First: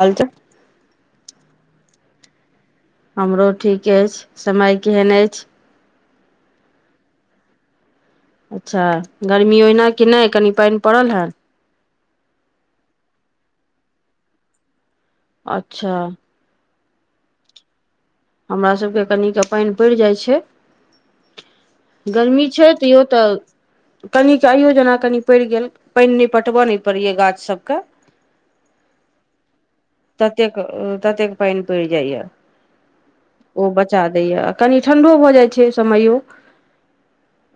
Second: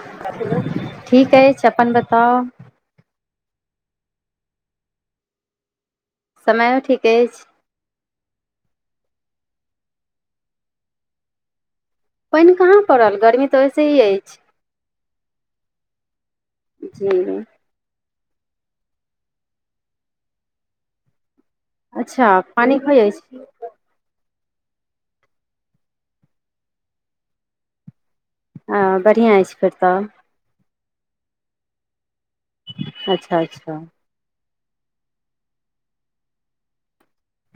हालचाल ठीक अइछ छप्पन बताउ हमरो ठीक अछि समय केहन अछि समयो ठीक अछि अच्छा गर्मी ओहिना कि नै कनि पैन पड़ल हे पैन कहाँ पड़ल गर्मी तऽ वइसे ही ऐछ अच्छा जी हमरा सभके कनिक पानि पड़ि जाइ छै अच्छा गर्मी छै पानि त होइ यहो तऽ अछि कनि चायो जेना कनि पड़ि गेल पानि नहि पटबय नहि पड़ैय गाछ सबके हँ बढ़िआँ अछि फेर तब ततेक ततेक पानि पड़ि जाइया अच्छा ओ अच्छा बचा दय या कनि ठण्डो भऽ जाइ छै समयो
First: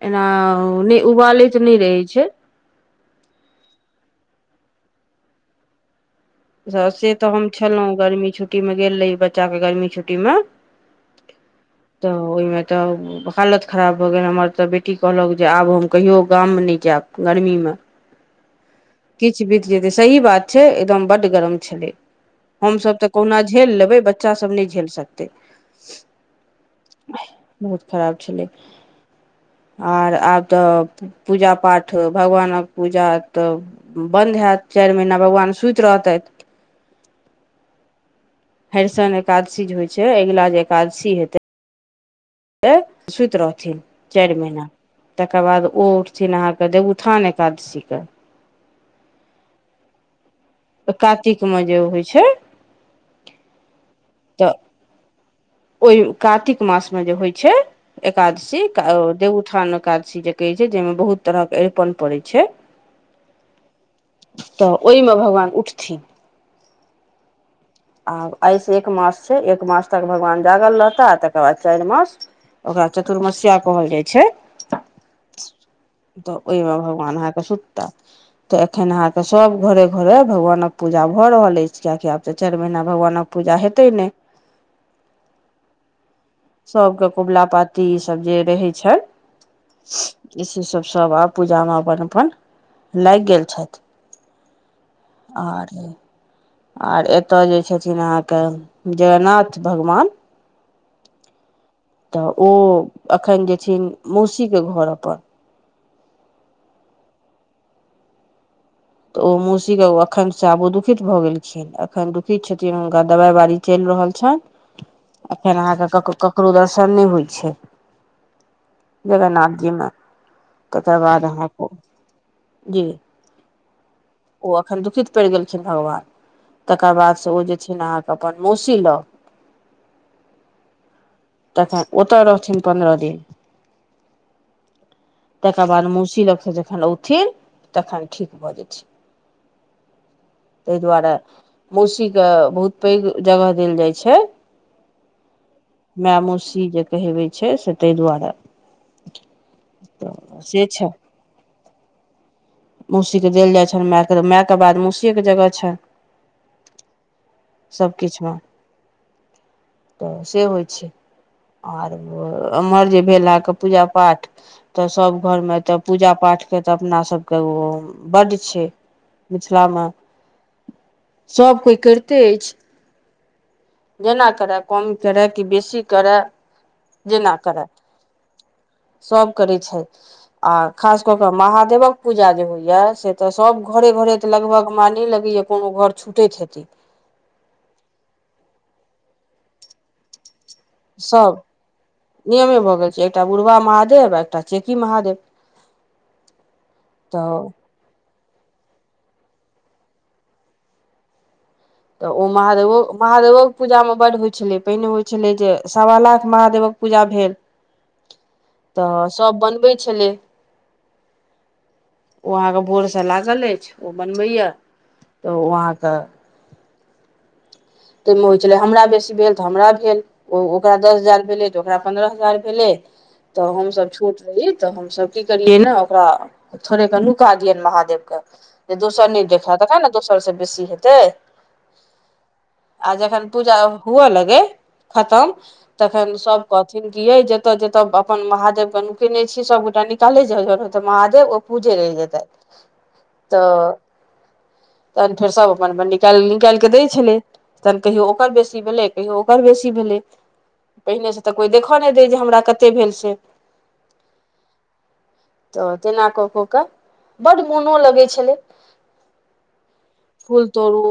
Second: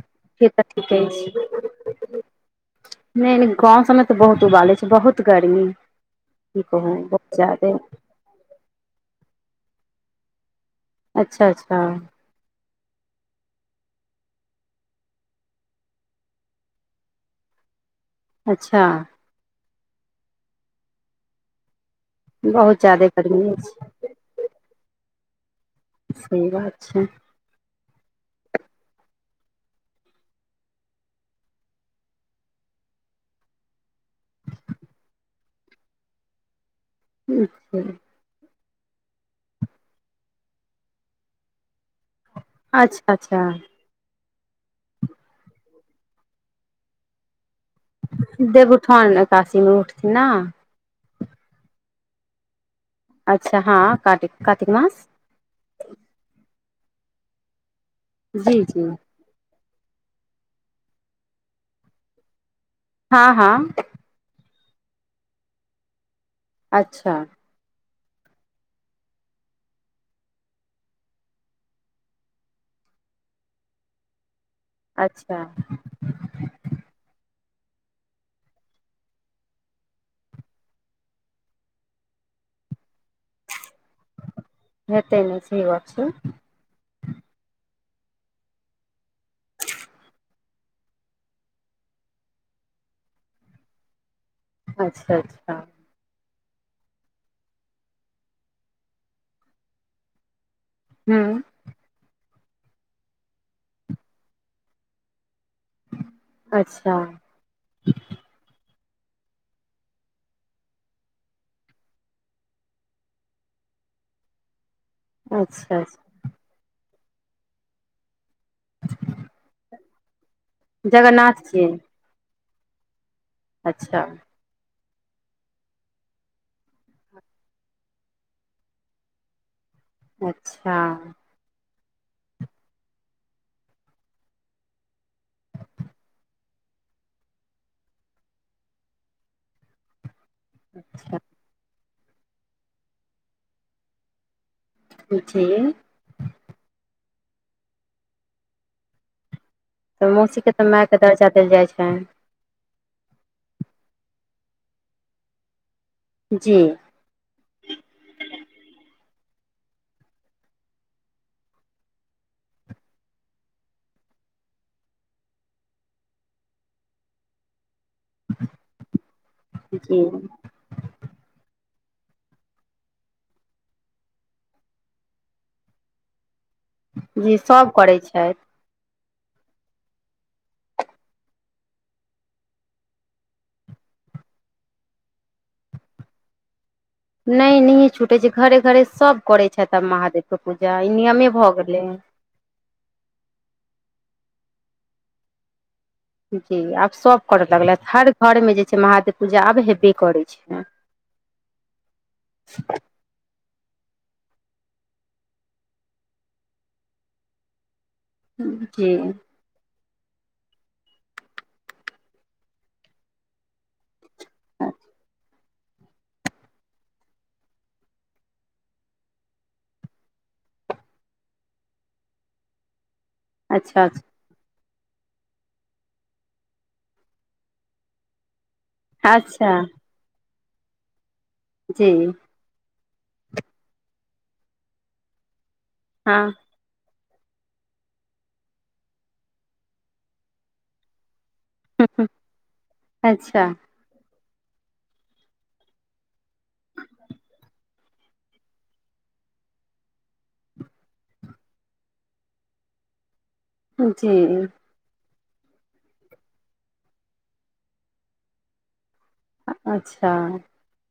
एना से तऽ ठीक नहि अछि उबालै त नहि रहै छै नहि नहि गाँव सभमे तऽ बहुत उबालै छै बहुत गर्मी की कहू से तऽ बहुत हम ज्यादे छलहुँ गर्मी छुट्टीमे गेल रही बच्चाके गर्मी छुट्टीमे अच्छा अच्छा तऽ ओहिमे तऽ हालत खराब भऽ गेल हमर तऽ बेटी कहलक जे आब हम कहियओ गाममे नहि जायब गर्मीमे अच्छा किछु बीत सही बात छै एकदम बड्ड गरम छलै बहुत हमसभ ज्यादे तऽ कहुना गर्मी झेल अछि लेबै बच्चासभ नहि झेल सकतै से बात छै बहुत खराब छलै आर आब तऽ पूजा पाठ भगवानक पूजा तऽ बन्द हत चारि महीना भगवान सुति रहते अच्छा हरिशन एकादशी जे होइ छै अगिला जे एकादशी हेतै त अच्छा सुति अच्छा रहथिन चारि महिीना तकर बाद ओ उठथिन अहाँके देवउथान देवउथान काशीमे उठिथि ने कातिकमे जे होइ छै अच्छा हँ कातिक तऽ कातिक मास ओहि कातिक मासमे जे होइ छै एकादशी जी जी देवउठान एकादशी जे कहै छै जाहिमे बहुत तरह के अरिपन पड़ै छै हँ हँ तऽ ओहिमे भगवान उठथिन अच्छा आ एहिइसँ एक मास छै एक मास तक भगवान जागल रहता आ तकर बाद चारि मास ओकरा चतुर्मस्या कहल जाइ छै अच्छा तऽ ओहिमे भगवान अहाँके सुत तऽ एखन अहाँके सब घरे घरे भगवानक पूजा भऽ रहल अछि किआकि आब तऽ चारि महीना भगवानक पूजा हैतै नही हेतै नहि सही गप छै कबुला पाती ईसभ जे रहै छैन इसे सभ सभ आब पूजामे अपन अपन लागि गेल छथि अच्छा अच्छा आर आर एतय जे छथिन अहाँके जगन्नाथ भगवान हूँ तऽ ओ अखन जेथिन मौसीके घर अपन अच्छा तऽ ओ मोसीके अखन से आबू दुखित भऽ गेलखिन अखन दुखित छथिन हुनका दवाइ बाड़ी चलि रहल छनि अखन अहाँ अच्छा के अच्छा ककरो [unintelligible] नहि होइ छै जगन्नाथ जी मे ककर बाद जगन्नाथ जी अहाँक जी अच्छा अखन दुखित पड़ि गेलखिन भगवान तकर बादसँ ओ जे छै ने अहाँके अपन मौसी लग अच्छा तखन ओतऽ रहथिन पन्द्रह दिन तकर बाद मौउसी लग सँ जखन औथिन तखन ठीक भऽ जेथिन [inaudible] तइ दुआरे अच्छा मौसीके बहुत पैघ जगह देल जाइ छै जी माय मौसी जे कहेबै छै से तै दुआरे तऽ मौसीकेँ तऽ से छै मायकेँ दर्जा देल जाइ छनि मौसीके देल जाइ छनि मायके मायके बाद मौसीयेके जगह छनि जी सभ किछुमे तऽ से होइ छै आर एम्हर जे भेल अहाँके पूजा पाठ तऽ सभ घर मे तऽ पूजा पाठ काठके तऽ अपना सब के बड्ड छै मिथिलामे जी सब कोइ करिते अछि जेना करय कम करय कि बेसी करय जी जेना करय सभ करै छथि सभ करैत छैथ आ खास कऽ कऽ महादेवक पूजा जे होइया से तऽ सभ घरे भे भरे तऽ लगभग हमरा नइ लगैया कोनो घर छुटैत हेतै नहि नहि छूटैत छै घरे घरे सभ करै छथि आब महादेव सब नियमे भऽ गेल छै एकटा बुढ़वा महादेव देव एकटा चेकी महादेव जी आब सब करऽ तऽ लगलैथ हर घरमे जे छै महादेव पूजा आब हेबे करै छै तऽ ओ महादेवो महादेवो पूजामे बड्ड होइ छलै पहिने होइ छलै जे सवा लाख महादेवक पूजा भेल तऽ जी सभ बनबै छलै ओ अहाँके भोरसँ लागल अछि ओ बनबैए तऽ अहाँक ताहिमे होइ छलै हमरा बेसी भेल तऽ हमरा भेल ओ ओकरा दस हजार भेलै तऽ ओकरा पन्द्रह हजार भेलै तऽ अच्छा हमसभ अच्छा छोट रही तऽ हमसभ की करियै ने ओकरा थोड़ेके नुका दियनि महादेवके जे दोसर नहि अच्छा देखह तखन ने दोसर सँ बेसी हेतै जी आ जखन पूजा हुए लगे खतम तखन हँ सब कहथिन कियै जतऽ जतऽ अपन महादेव के नुकने छी सब गोटा निकाले जाय जाउ नइ तऽ महादेव पूजे रहि जेतै अच्छा तऽ तहन फेर सब अपन अपन निकालली तहन कहियो ओकर बेसी भेलै कहियो ओकर बेसी भेलै पहिनेसँ तऽ कोइ देखय नइ दै जे हमरा कतेक भेल से जी तऽ तेना कऽ कऽ कऽ बड्ड मोनो लगै छलै अच्छा फूल तोड़ू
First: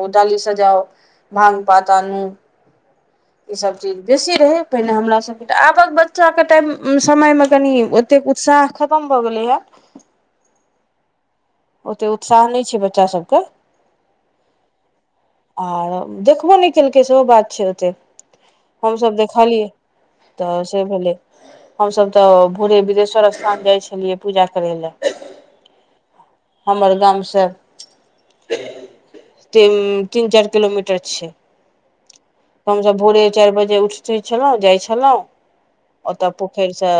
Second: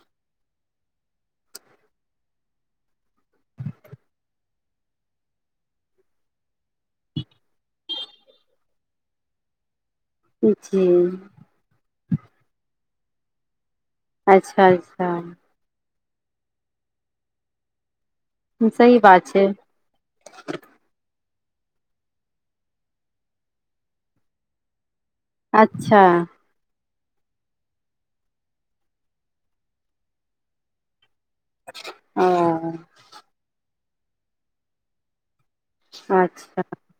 ओ डाली सजाओ भांग पात आनु ई सब चीज बेसी रहै पहिने हमरा सबके तऽ आबक बच्चाके टाइम समयमे कनि ओतेक उत्स साह खतम भऽ गेलइया जी ओतेक उत्साह नहि छै बच्चा सभके अच्छा अच्छा आर देखबो नहि केलकै सेहो बात छै ओतेक सही हमसभ बात छै देखलियै तऽ से भेलै हमसभ तऽ भोरे बिदेश्वर स्थान जाइ छलियै पूजा करय लए अच्छा हमर गाम से तीन चारि किलोमीटर छै ओ हम हमसब भोरे चारि बजे उठित छलहुँ जाइ छलहुँ ओतऽ अच्छा पोखरिसँ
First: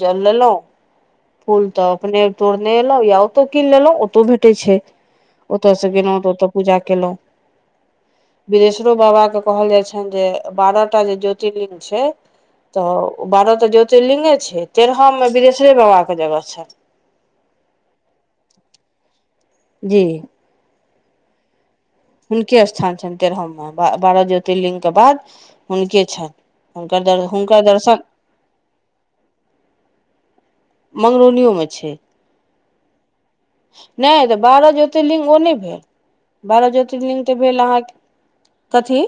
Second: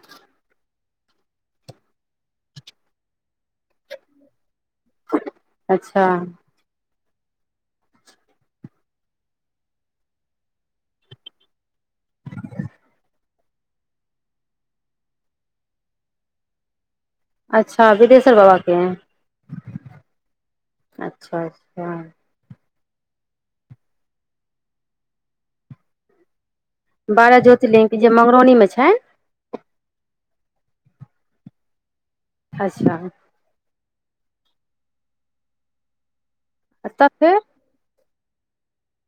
जल लेलहुँ फूल तऽ अपने तोड़लेलौं या ओतय कीन लेलो ओतौ भी तै छै ओतय से अच्छा गेलहुँ तऽ ओतय पूजा केलहुँ विदेशरो बाबा के कहल जाइ छनि जे बारह टा जे ज्योतिर्लिंग छै तऽ बारह तऽ ज्योतिर्लिंगे छै तेरहममे विदेशरे बाबाके जगह छैन अच्छा बिदेश्वर बाबा के जी अच्छा अच्छा हुनके स्थान छनि तेरहम मे बारह ज्योतिर्लिंगके बाद हुनके छनि हुनकर दर बारह हुनकर ज्योतिर्लिंग के दर्शन जे मंगरौनी मे छै मंगरोलोमे छैय। अच्छा नहि तऽ बारह ज्योतिर्लिङ्ंग ओ नहि भेल बारह तब ज्योतिर्लिङ्ंग तऽ फेर भेल अहाँके कथी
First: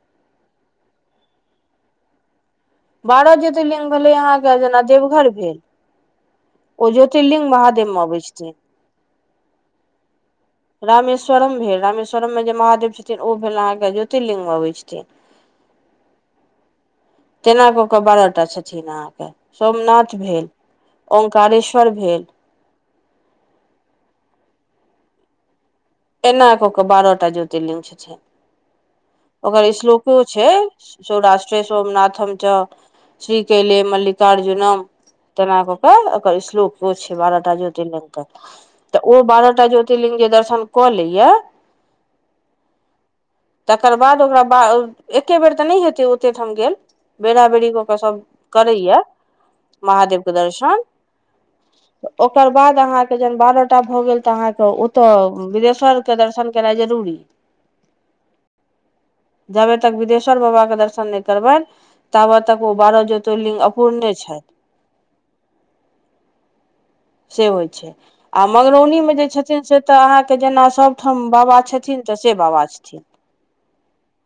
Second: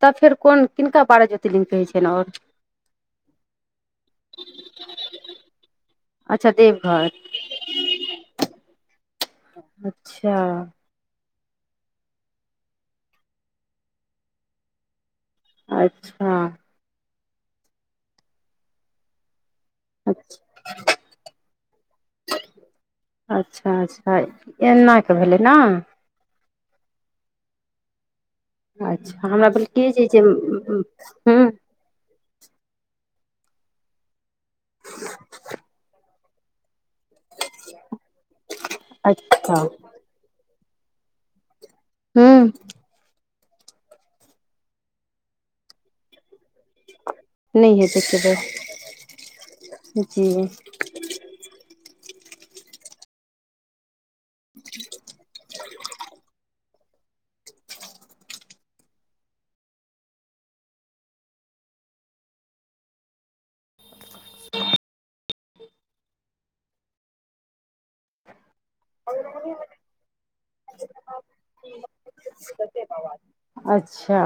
तब फेर कोन किनका बारह ज्योतिर्लिग कहै छियनि आओर बारह ज्योतिर्लिग भेलै अहाँके जेना देवघर भेल अच्छा ओ देवघर ज्योतिर्लिग महादेवमे अबै छथिन अच्छा स्वरम भेल रामेश्वरम मे जे महादेव छथिन ओ भेल अहाँके ज्योतिर्लिंग मे अबै छथिन अच्छा केना कऽ कऽ बारह टा छथिन अहाँके सोमनाथ अच्छा भेल ओंकारेश्वर भेल अच्छा अच्छा एना कऽ भेलै ने एना कऽ कऽ बारहटा ज्योतिर्लिंग छथिन अच्छा हमरा ओकर भेल कि जे श्लोको जे छै हूँ सौराष्ट्रे सोमनाथम च श्री कले मल्लिकार्जुनम तेना कऽ कऽ ओकर श्लोक ओ छै बारहटा ज्योतिर्लिंग के तऽ ओ अच्छा बारहटा ज्योतिर्लिंग जे दर्शन कोलैये हुं तकर बाद ओकरा एके बेर तऽ नहि हेते ओते ठाम गेल। बेरा बेरी नहि ओ क हेतै एके सभ बेर करैया। जी महादेवके दर्शन ओकर बाद अहाँके जह बारहटा भऽ गेल तऽ अहाँके ओतऽ विदेश ्वर के दर्शन केनाइ जरूरी जबे तक बिदेश्वर बाबाके दर्शन नहि करबेन तबा ताक ओ बार ज्योतिलिंग अपपूर्णे छाय। से होइत छैय आ मंगरौनीमे जे छथिन से तऽ अहाँके जेना सभठाम बाबा छथिन। तसे बाबा छथिन। अच्छा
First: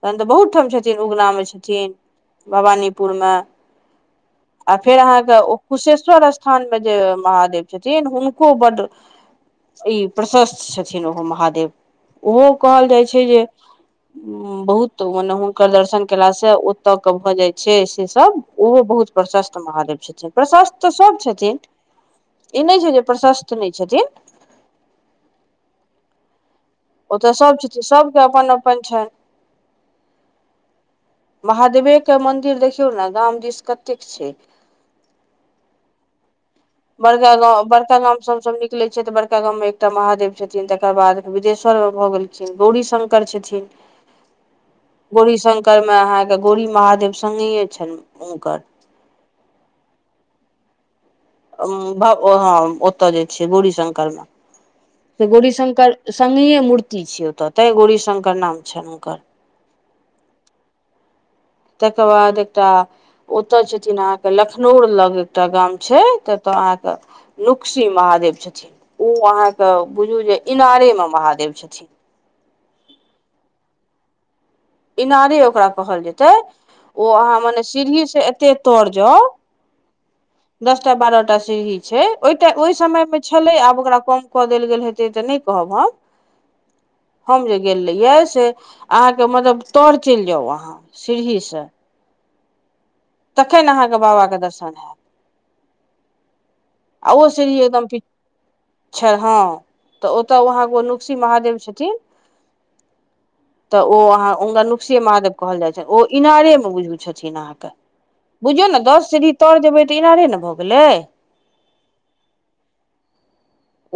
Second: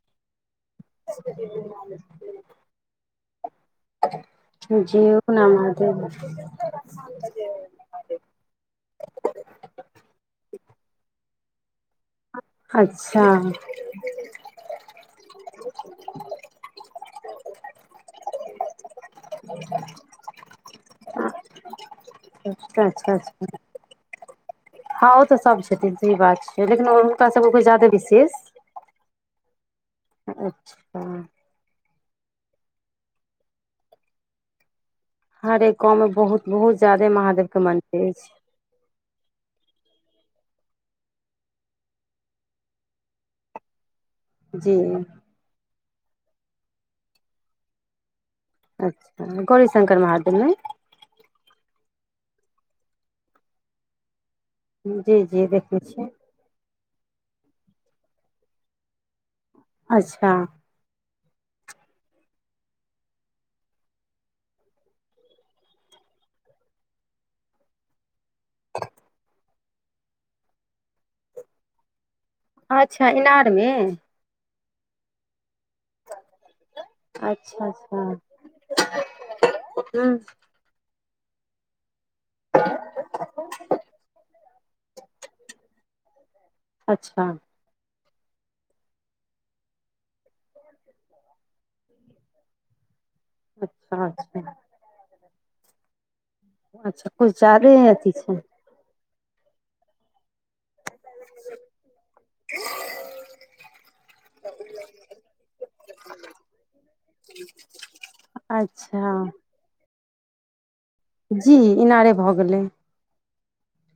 तखन तऽ बहुत ठाम छथिन उगना मे छथिन भवानीपुर मे [inaudible] आ फेर जीउ अहाँके ने ओ महादेव कुशेश्वर स्थानमे जे महादेव छथिन हुनको बड ई प्रशस्त छथिन ओहो महादेव। ओहो कहल जाइ छैय अच्छा जे बहुत मने हुनकर दर्शन केलास से ओतऽ के भऽ जाइ छैय से सब ओहो बहुत प्रशस्त महादेव छथिन प्रशस्त तऽ सब छथिन। ई नहि छा छा छै जे छा प्रशस्त छा नहि छथिन हँ ओ तऽ सब छथिन सही बात छै लेकिन हुनका ओतऽ सभके सभ कोइ छथिन ज्यादे सभके विशेष अपन अपन छनि। अच्छा महादेवे के मंन्दिर देखियौ ने गाम दिस कतेक छैय। हर कमे बहुत बहुत ज्यादे बड़का महादेवके गाँव बड़का मन्दिर गामं सब अछि सब निकले छिय तऽ बड़का गाम मे एकटा महादेव छथिन तकर बाद बिदेश्वरमे भऽ गेलखिन गौरी शंकर छथिन। जी में अहाँके गौरी महादेव संगी छनि हुनकर अच्छा गौरीशंकर महादेव न? भव हँ ओतऽ जे छैय गौरीशंकर में। जी त जी देखने गोरीशंकर छियै संगइ मूर्ति छिय ओतऽ ते गौरी शंकर नाम छनि हुनकर। अच्छा तकर बाद एकटा ओतय छथिन अहाँके लखनौर लग एकटा गाम छै तत्त अहाँके लुक्सी महा महादेव छथिन ओ अहाँके बुझू जे इनारेमे महादेव छथिन अच्छा इनारमे? इनारे ओकरा कहल जेतै। ओ अहाँ मने अच्छा अच्छा सीढ़ी से एते तर जाउ हूं दसटा बारहटा टा सीढी छइ ओइटा ओइ समयमे छलै आब ओकरा कम कऽ देल गेल हेतै तऽ नहि कहब हम। अच्छा हम जे गेल रहीयै से अहाँके मतलब तर चलि जाउ अहाँ सीढ़ीसँ। तखन अहाँके अच्छा बाबाके अच्छा दर्शन हैत। अच्छा आ ओ किछु सीढ़ी ज्यादे एकदम अथी छै पीछर हँ तऽ ओतऽ ओहा ओ नुकसी महादेव छथिन। तऽ ओ अहाँ हुनका नुकसेए महादेव कहल जाइ छनि ओ इनारेमे बुझू छथिन अहाँके। बुझियौ ने दस अच्छा सीदी तर जेबै तऽ इनारे ने भऽ गेलै। जी इनारे भऽ गेलै।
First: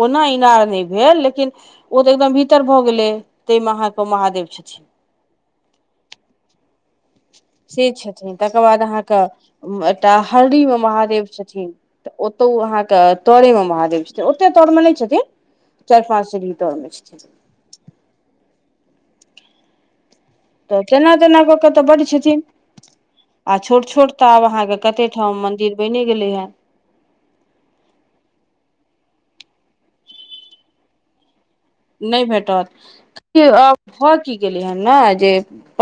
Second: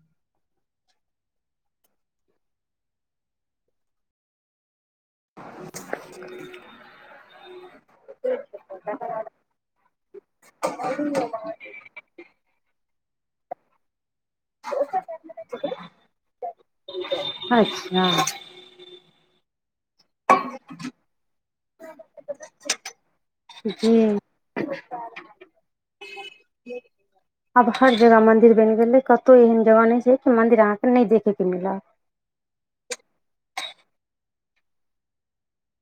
ओना इनार नहि भेल लेकिन ओ तऽ एकदम भीतर भऽ गेलै तइमा अहाँके महादेव छथिन। [inaudible] से छथिन तकर बाद अहाँके एकटा हरडि मे महादेव छथिन तऽ ओतौ अहाँ के तरे मे महादेव छथिन ओते तर मे नहि छथिन चारि पाँच सीढी तर मे छथिन अच्छा तऽ तेना तेना कऽ के तऽ बड्ड छथिन आ छोट जी छोट तऽ आब अहाँके कत्ते ठाम मन्दिर बनि गेलैयै आब हर जगह मंदिर बनि गेलै कतहु एहन जगह नहि छै कि मंदिर अहाँ के नहि देखैके नहि भेटत देखियौ आब भऽ की गेलै हन ने जे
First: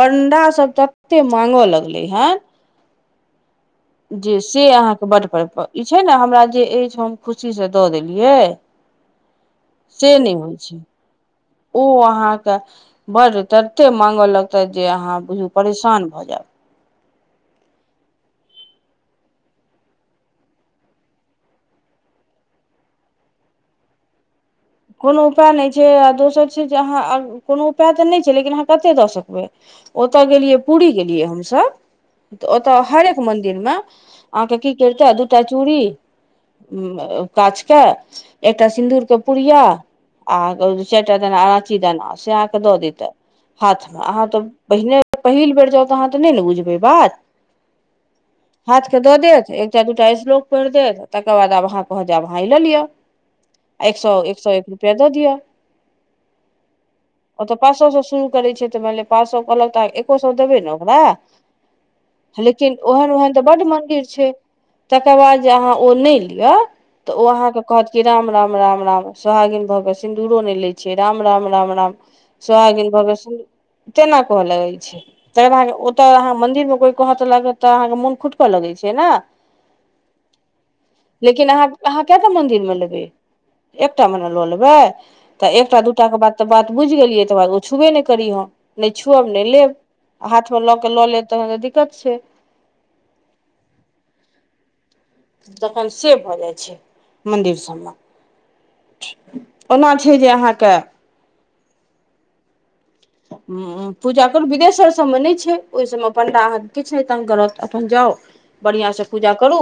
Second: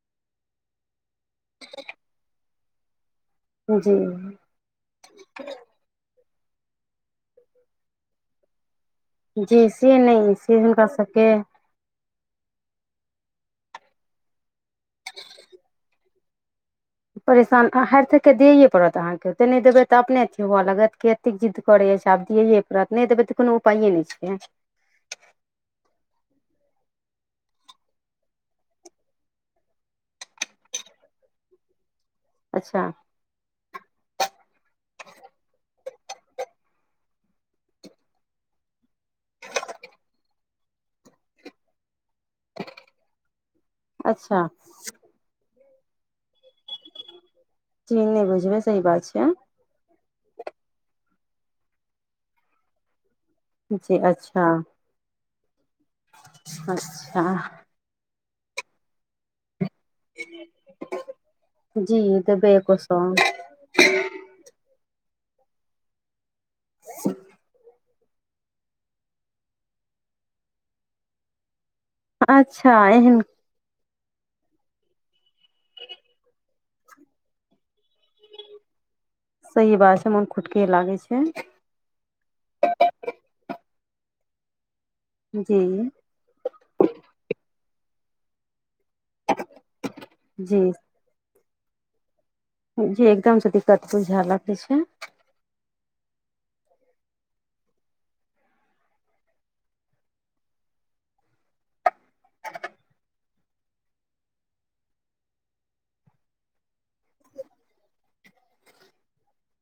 पण्डासभ तते मांगय लगलै हन जे जी से अहाँके बड्ड परिकल ई छै ने हमरा जे अछि हम खुशी से दऽ देलियै से नहि होइ छै ओ अहाँके बड्ड तते मांगय लगतैथ जे अहाँ बुझू परेशान भऽ जायब परेशान हाथ के दियैए पड़त अहाँके ओते नहि देबै तऽ अपने अथी हुअ लागत क एतेक जिद्द करैये आब दियैये पड़त नहि देबै तऽ कोनो उपाइए नहि छै कोनो उपाय नहि छै आ दोसर छै जे अहाँ कोनो उपाय तऽ नहि छै लेकिन अहाँ कतेक दऽ सकबै ओतय गेलियै पूरी गेलियै हमसभ तऽ ओतय अच्छा हरेक मन्दिरमे अहाँके की करिते दू टा चूड़ी काँच के एकटा सिन्दूर के पूर या आ चारिटा दाना अराची दाना से अहाँ के दऽ देते हाथमे अहाँ तऽ अच्छा पहिने पहिल बेर जाउ तऽ अहाँ तऽ नहि ने बुझबै बात जी नहि बुझबै सही हाथ के बात दऽ छै देत एकटा दुटा [unintelligible] लोक पढ़ि देत तकर बाद आब अहाँ कहत जे अहाँ ई लऽ लिअ [unintelligible] एक जी सौ एक अच्छा सौ एक रुपया दऽ दिय अच्छा ओ तऽ पाँच सौ से शुरु करै छिय तऽ मानि लिय पाँच सौ कहलक तऽ अहाँ एको सौ देबै ने ओकरा जी देबै लेकिन एको सौ ओहन ओहन तऽ बड्ड मन्दिर छै तकर बाद जे अहाँ ओ नहि लिअ त ओ अहाँ के कहत की राम राम राम सोहागिन भऽ कऽ सिन्दूरो नहि लै छियै राम राम राम राम अच्छा सोहागिन भक एहन सिन् तेना कहऽ लगै छै तहन अहाँके ओतय अहाँ मंदिर मे कोई कहत तऽ लागत तऽ अहाँके मोन खुटकऽ लगै छै ने सही बात छै मोन खुटके लागै छै लेकिन अहाँ अहाँ केटा मन्दिर मे लेबै एकटा मै न लऽ लेबै तऽ जी एकटा दूटाके बाद तऽ बात बुझि गेलियै तकर बाद ओ छुबे नहि करी अहाँ नहि छुअब नहि लेब आ जी हाथमे लऽ केऽ लऽ लेब तखन तऽ दिक्कत छै जी एकदमसे दिक्कत बुझै लागै छै तखन से भऽ जाइ छै मन्दिर सब मे ओना छै जे अहाँके हूँ पूजा करू विदेश्वर सभमे नहि छै ओहि सभमे पण्डा अहाँके किछ नहि तंग करत अपन जाउ बढ़ियाॅंसे पूजा करू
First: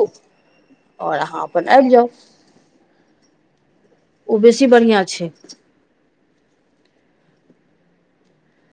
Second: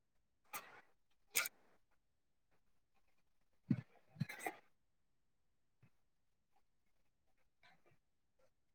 ओर अहाँ अपन आबि जाउ ओ बेसी बढ़ियाॅं छै